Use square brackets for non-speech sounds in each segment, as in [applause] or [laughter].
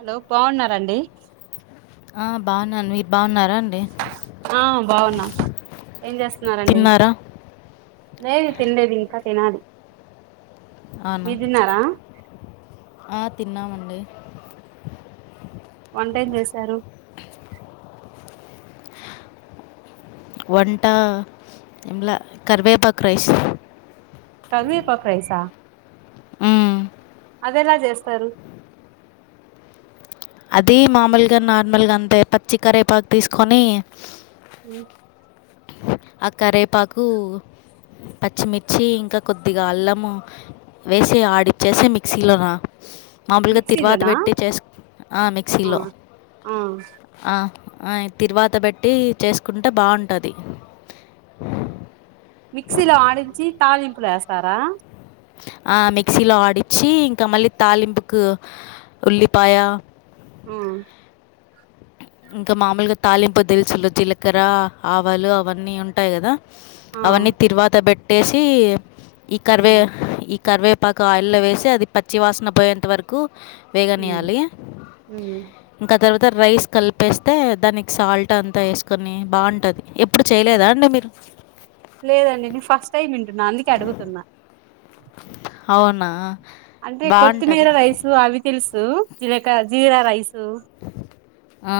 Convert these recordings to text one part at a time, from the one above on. Hello బావున్నారండి ఆ బావున్నను మీరు బావున్నరా అండి ఆ బావున్నా ఏం చేస్తున్నారండి తిన్నారా? లే తిన్లేదు ఇంక తినాలి అనా మీరు తిన్నారా ఆ తిన్నామండి వంటేం చేశారు వంటా ఏంలే కర్వేపాక్ రైస్ కర్వేపాక్ రైసా ఉమ్ అది ఎలా చేస్తరు అది మామూలుగా నార్మల్గా అంతే పచ్చి కరేపాక్ తీసుకొని ఉహ్ ఆ కరేపాకు పచ్చిమిర్చి ఇంక కొద్దిగా అల్లము వేసి ఆడిచ్చేసే మిక్సీలోనా మామూలుగా తిరువాత మిక్సీలోనా పెట్టి చేసు ఆ ఆ మిక్సీలో ఆ ఆ ఆ తిరువాత పెట్టి చేసుకుంటే బావుంటది మిక్సీలో ఆడించి తాలింపులొ ఎస్తారా ఆ మిక్సీలో ఆడిచ్చి ఇంకా మళ్ళి తాలింపుకు ఉల్లిపాయా ఉమ్ ఇంక మాములుగా తాలింపు దిలుసులు జీలకర్ర ఆవాలు అవన్నీ ఉంటాయి గదా ఆ అవన్నీ తిరువాత పెట్టేసి ఈ కర్వే ఉమ్ ఈ కర్వే పాకు ఆయిల్లో వేసి అది పచ్చి వాసన పోయేంత వరకు ఉమ్ వేగనీయాలి ఉమ్ ఇంకా తర్వాత రైస్ కలిపేస్తే దానికి సాల్ట్ అంతా ఎసుకొని బావుంటది ఎప్ ప్పుడు చేయలేదా అండి మీరు లేదండి నేన్ ఫస్ట్ టైమ్ వింటున్నా అందుకే అడుగుతున్నా హావునా అంటే కొత్తిమీర రైసు అవి తెల్సూ జీలక జీరా రైసు ఆ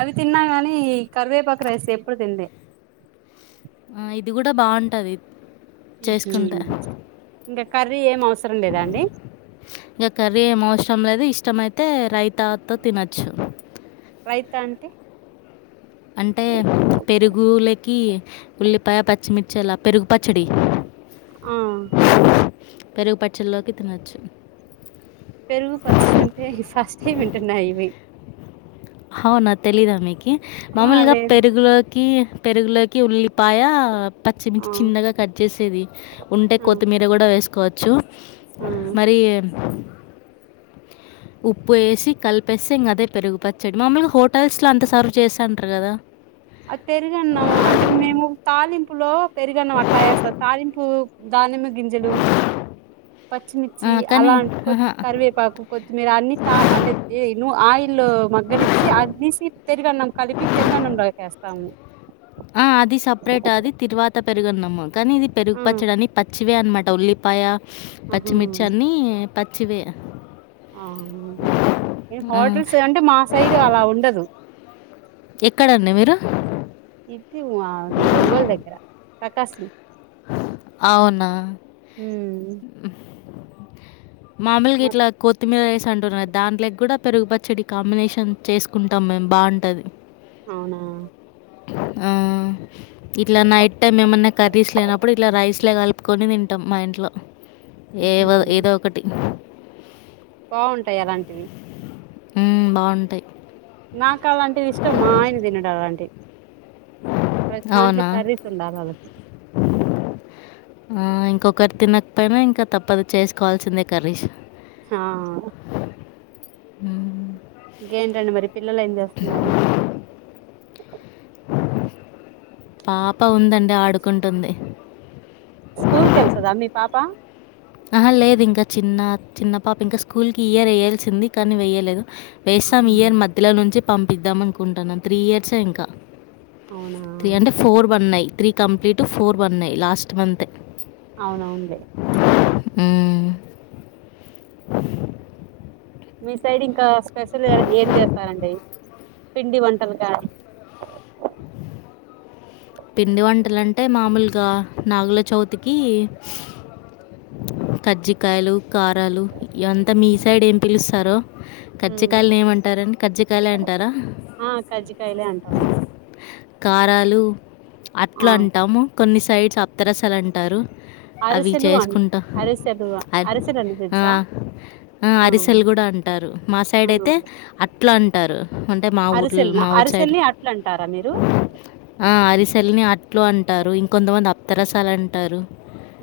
అవి తిన్నా గాని ఈ కరివేపాకు రైస్ ఎప్పుడు తిన్లే ఆ ఇది కూడా బాగుంటది ఉహ్ ఇంగ కర్రీ ఏం అవసరం లేదా అండి ఇగ కర్రీ ఏం అవసరం లేదు ఇష్టమైతే రైతాతో తినొచ్చు రైతా అంటే అంటే పెరుగూ లకి ఉల్లిపాయ పచ్చిమిర్చి అలా పెరుగు పచ్చడి ఆ పెరుగు పచ్చల్లోకి తినొచ్చు పెరుగు పచ్చడంటే ఫస్ట్ టైం వింటున్నా ఇవి హౌనా తెలీదా మీకి ఆ మామూలుగా లేదు పెరుగులోకి పెరుగులోకి ఉల్లిపాయ ఆ పచ్చిమిర్చి చిన్నగా కట్ చేసేది ఉంటే కొత్తిమీ దే గూడా వేస్కోవొచ్చు హ్మ్ మరి ఉప్పు ఏసి కలిపేస్సే ఇంగదే పెరుగు పచ్చడి మమూల్గ హోటల్స్ల అంత సర్వ్ చేస్తాంటరు కదా అది పెరుగన్నం అంటే మేము తాలింపులో పెరుగన్నం అట్లా ఎస్తం తాలింపు దానిమ్మ గింజలు పచ్చిమిర్చి కానీ అలాంటి కొ కరివేపాకు కొత్తిమీర అన్ని అంటే ఎ ను ఆయిల్లో మగ్గనిచ్చి అగ్గీసి పెరుగన్నం కలిపి పెరుగన్నంలో ఎస్తాము ఆ అది సప్రేట్ అది తిరువాత పెరుగున్నాం కానీ ఇది పెరుగు ఆ పచ్చడని పచ్చివే అన్మా ట ఉల్లిపాయ ఆహా పచ్చిమిర్చి అన్నీ పచ్చివే అవునా ఏ ఆ! హోటల్స్ అంటె మా సైడు అలా ఉండదు ఎక్కడండి మీరు ఇటు ఆది ఒంగోల్ దగ్గర ప్రకాసం ఔనా ఉమ్ మస్త్ మామూల్గిట్లా కొత్తిమీర రైస్ అంటున్నా దాంట్లకి గూడా పెరుగు పచ్చడి కాంబినేషన్ చేస్కుంటాం మేం బాంటది ఔనా ఆ ఇట్ల నైట్ టైమ్ ఏమన్నా కర్రీస్ లేనప్పుడు ఇట్ల రైస్లే కల్పుకోని తింటం మా ఇంట్లో ఉహు ఏవొ ఏదోక టి బా ఉంటై అలాంటివి ఉ బాంటై నాకు అలాంటిది ఇష్టం మా ఆయన తినడు అలాంటి ప్రతి దాంట్లో అవునా? కర్రీస్ ఉండాలి ఆళ్ళకి ఆ ఇంకొకరు తినక్పోనా ఇంకా తప్పదు చేస్కోవాల్సిందే కర్రీస్ హా హ్మ్. ఇంకేంటండి మరి పిల్లలేం చేస్తున్నారు పాప ఉందండి ఆడుకుంటుంది స్కూల్కెల్తదా మీ పాప ఆహ లేదు ఇంకా చిన్న చిన్న పాప ఇంకా స్కూల్కి ఈ ఇయర్ ఎయ్యాల్సింది కానీ వెయ్యలేదు వేస్తాం ఉహుం. ఈ ఇయర్ మధ్యలో నుంచి పంపిద్దాం అనుకుంటున్నా త్రీ ఇయర్సే ఇంకా ఔనా త్రీ అంటే ఫోర్ బన్నై త్రీ కంప్లీట్ ఫోర్ బన్నై లాస్ట్ మంతే అవునవునులే ఉ మీ సైడ్ ఇంకా స్పెషల్ ఏం చేత్తారండి పిండి వంటలు కా [inaudible] పిండి వంటలంటే మామూలుగా నాగుల చవుతికి కజ్జికాయలు కారాలు ఇ అంతా మీ సైడ్ ఏం పిలుస్తారో ఉమ్. కజ్జికాయలని ఏమంటారండి కజ్జికాయలే అంటారా ఆ కజ్జికాయలే అంటాము కారాలు ఆ అట్లా అంటాము కొన్ని సైడ్స్ అతరసాలు అంటారు అవి అరిసెలు అన్ చేసుకుంటా అరిసెలు అరి అరిసెలు అని ఆ తెలుసా ఆ అరిసెలు కూడా అం ంటారు మా సైడ్ ఆ అయితే అట్లు అంటారు అంటే మా ఊ మా ఊ సేల్ని అట్ల అంటారా మీరు ఆ అరిసెల్ని అట్లు అంటారు ఇంకొంతమంది అప్తరసాలు అంటారు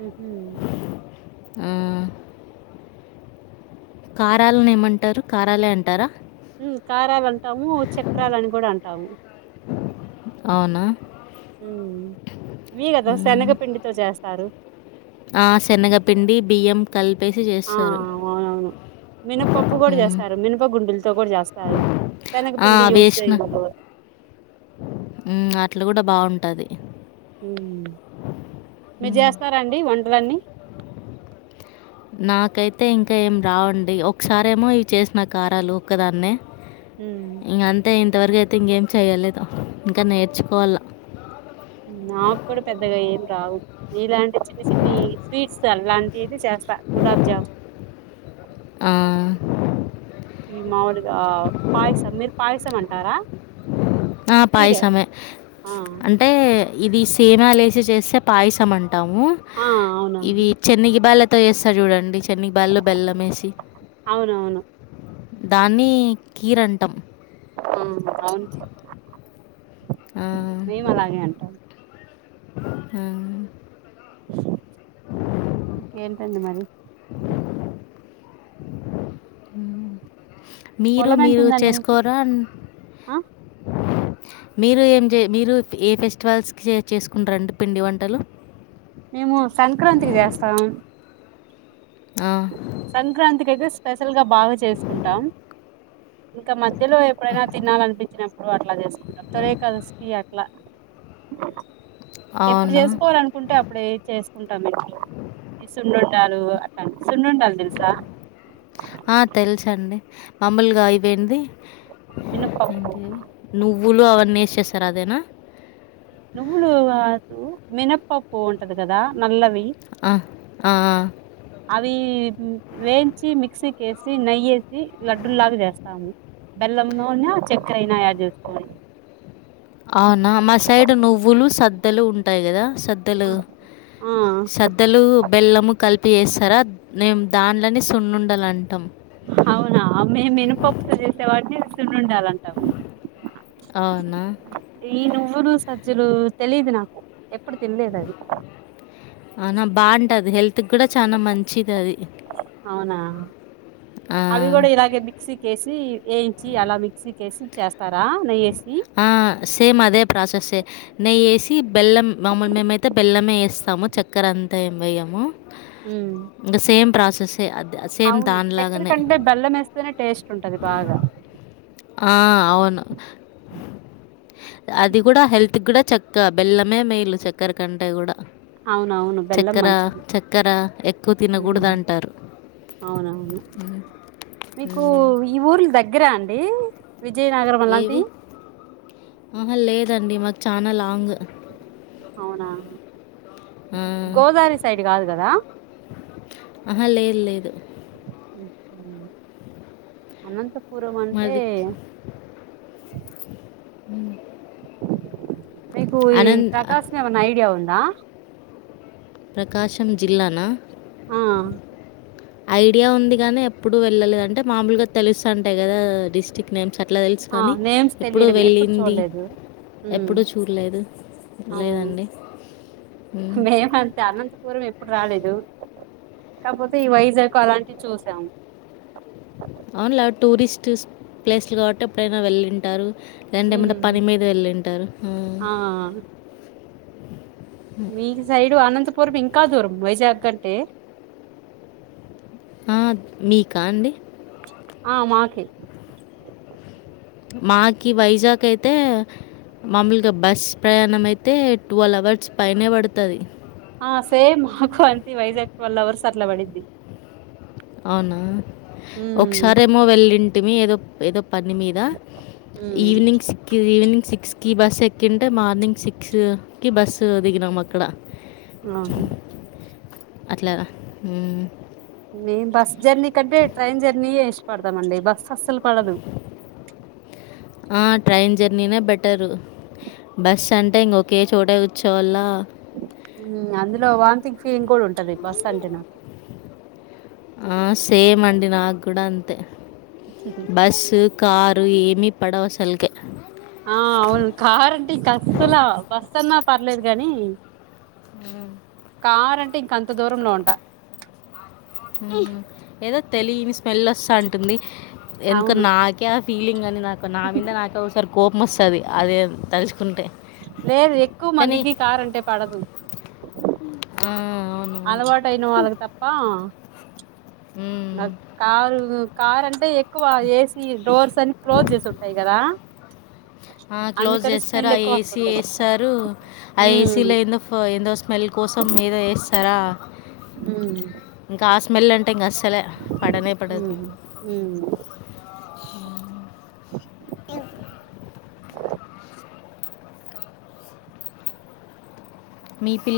ఉహు ఉమ్ కారాలని ఏమంటారు కారాలే అంటారా ఉమ్ కారాలు అంటాము చక్రాలని కూడా అంటాము అవునా వీ కదా శనగ పిండి తో చేస్తారు ఆ శనగపిండి బిఎం కల్పేసి చే ఆ అవునవును మినపప్పు కూడా మ్మ్. చేస్తారు మినప గుండులతో కూడా చేస్తా రు శెనగ పిండి యూజ్ చేయకూడదు ఉమ్ అట్లు కూడా బాగుంటది ఉమ్ మీరు చేస్తారాండి వంటలన్నీ నాకైతే ఇంకా ఏం రావండి ఒకసారేమో ఇవి చేసిన కారాలు ఒక్కదాన్నే ఉమ్ ఇంగ అంతే ఇంతవరకు అయితే ఇంకేం చేయలేదు ఇంకా నేర్చుకోవాలా నాకు కూడా పెద్దగా ఏం రావు ఇలాంటి చిన్న చిన్ని స్వీట్స్ అలాంటి అయితే చేస్తా గులాబ్ జామ్ ఆ ఇవి మాములుగా పాయసం మీరు పాయసం అంటారా ఆ కీర పాయిసమే ఆ అం టే ఇది సేమియలేసి చేస్తే పాయసం అంటాము ఆ ఇవి అవునవును చెన్ని గి బాళ్ళతో చేస్తరు చూడండి చెన్నిగి బాళ్ల బెల్లం వేసి అవునవును దాన్ని కీర్ అంటాం ఆమ్ అవును ఆ మేము అలాగే అంటాం ఆమ్ ఇంకేంటండి మరి ఉమ్ మీరు పొలం ఎంత మీరు ఉందండి మీకు చేసుకోరా ఆ మీరు ఏం చే మీరు ఏ ఫెస్టివల్స్ కి చేసుకుంటారండి పిండి వంటలు మేము సంక్రాంతికి చేస్తాం ఆ సంక్రాంతికి అయితే స్పెషల్ గా బాగా చేసుకుంటాం ఇంకా మధ్యలో ఎప్పుడైనా తినాలినిపించినప్పుడు అట్లా చేసుకుంటాం తొలి ఏకాదశికి అట్లా ఎప్పుడు అవునా చేసుకోవాలనుకుంటే అప్పు ప్పుడే చేసుకుంటాం ఇట్లా ఇ సున్నుండాలు అట్లాంటివి సున్నుండాలు తెలుసా ఆ తెలుసండి మామూలుగా ఇవేంది మినపప్పు నువ్వులు అవన్నీ వేసి చేస్తరు అదేనా నువ్వులు కాదు మినప్పప్పు ఉంటది కదా నల్లవి ఆ ఆ ఆ అవి వేయించి మిక్సీకేసి నెయ్యేసి లడ్డూలు లాగా చేస్తాన్ స్తాను బెల్లం నూనె చక్కర అయినా యాడ్ జెస్కోని ఔనా మా సైడ్ నువ్వులు సద్దలు ఉంటాయి గదా సద్దలు ఆ స ద్దలు బెల్లము కలిపి వేస్తారా మేం దాన్లని సున్నుండల్ అంటాం అవునా మేం మినప్పప్పు తో జేసేవాటిని సున్నుండాలు అంటా అవునా ఈ నువ్వులు సజ్జలు తెలీదు నాకు ఎప్పుడు తినలేదు అది అవునా బాగా అంటది హెల్త్ గుడా చాలా మంచిది అది అవునా ఆ, అవి కూడా ఇలాగే మి క్సీ కేసి వేయించి అలా మిక్సీ కేసి చేస్తారా నెయేసి ఆ సేమ్ అదే ప్రాసెస్సే. నెయ్యి ఏసి బెల్లం మామూల్ మేమైతే బెల్లమే ఏస్తాము చక్కెర అంతా ఏం వేయము. ఉమ్ ఇంగ సేమ్ ప్రాసెస్సే అద్ సేమ్ దాన్లాగానే. ఇట్లనే టేస్ట్ ఉంటది బాగా. ఆ అవును. అది గూడా హెల్త్ గూడా చక్క బెల్లమే మేలు చక్కెర కంటే గూడా. అవునవును బెల్లం చెక్కర మంచిది చక్కర ఎక్కువ ఉమ్ తినగూడదంటారు. అవునవును మీకు హ్మ్. ఈ ఊర్లు దగ్గరా అండి. విజయనగరం. ఏవి అలాంటివి ఆహా లేదండి మాక్ చానా లాంగ్. గోదావరి సైడ్ గాదు గదా. ఆహ లేద్ లేదు. అనంతపురం అంటే. ఉమ్ మీకు ఈ అనంత్ ప్రకాసన్ ఏమన్న ఐడియా ఉందా. ప్రకాశం జిల్లానా. ఆ. ఐడియా ఉంది గానీ ఎప్పుడు వెళ్ళలేద్ అంటే మాములుగా తెలుస్తంటాయి గదా డిస్టిక్. నేమ్స్ అట్లా దెల్స్ ఆ గాని నేమ్స్ ఎప్పుడు తెలియడమే వెళ్ళింది‌. చూడలేదు ఉమ్ ఎప్పుడుూ చూడ్లేదు లేదండి. మ్మ్. మేం అంతే అనంతపూరం ఎప్. పుడు రాలేదు కాకపోతే ఈ వైజాగ్ అలాంటివి చూసాం. అవునులే టూరిస్ట్స్ ప్లేస్లు గావట్టి ఎప్పుడైనా వెళ్ళింటారు. లేదంటే ఏమన్న ఉమ్ పని మీద వెళ్ళింటరు‌. ఆ మీక్ సైడు అనంతపురం ఇంకా దూరం వైజాగ్ కంటే. ఆ మీకా అండి. ఆ మాకే. మాక్ ఈ వైజాగ్ అయితే. మాముల్గా బస్ ప్రయాణం అయితే ట్వెల్వ్ అవర్స్ పైనే పడ్తది. ఆ సేమ్ మాకు అంతే వైజాగ్ టువెల్వ్ అవర్స్ అట్లా పడిద్ది. ఔనా ఉమ్ ఒకసారి ఏమో వెళ్ళింటిమి ఏదో ఏదో. పని మీద ఉమ్ ఈవినింగ్స్ సిక్. గా ఈవినింగ్ సిక్స్కి బస్ ఎక్కింటే మార్నింగ్ సిక్స్. కి బస్సు దిగినాం అక్కడ. ఆహ. అట్లా ఉమ్. మేం బస్ జర్నీ కంటే ట్రైన్ జర్నీయే ఇష్టపడతాంమండి బస్సు అస్సలు పడదు. ఆ ట్రైన్ జర్నీనే బెటరు. బస్ అంటే ఇంగా ఒకే చోట గూర్చోవళా. అందులో వాంతింగ్ ఫీలింగ్ కూడా ఉంటది బస్ అంటే నాకు. ఆ సేమ్ అండి నాకు కూడా అంతే. సరే. బస్సు కారు ఏమీ పడవసలకే. ఆ అవును కారు ఇంకా అస్సలా బస్ అన్నా పర్లేదు కాని. ఉమ్. కార్ అంటే ఇంక అంత దూరంలో ఉంటా ఏదో తెలియని స్మెల్ అస్తా అంటుంది ఎందుకని అవును నాకే ఆ ఫీలింగ్ అని నాకు నా మీద నాకే రి కోపం వస్తది అది తలుచుకుంటే లేదు ఎక్కువ కానీ మందికి కార్ అంటే పడదు ఆ అవును వాళకు తప్ప మ్మ్. కారు కారు అంటే ఎక్కువ ఏసీ డోర్స్ అని క్లోజ్ చేసి ఉంటాయి కదా ఆ క్లోజ్ అందుకని చేస్తారు ఆ స్మెల్ ఎక్కువ ఏసీ వస్తుంటాయి ఏస్తారు ఆ ఉమ్ ఏసీలో ఫ్ ఎదో స్మెల్ కోసం మీద ఏస్తారా ఉమ్ ఇంకా ఆ స్మెల్ అంటే ఇంగ అస్సలే పడనే పడదు ఉమ్ ఉమ్ మీ పిల్ల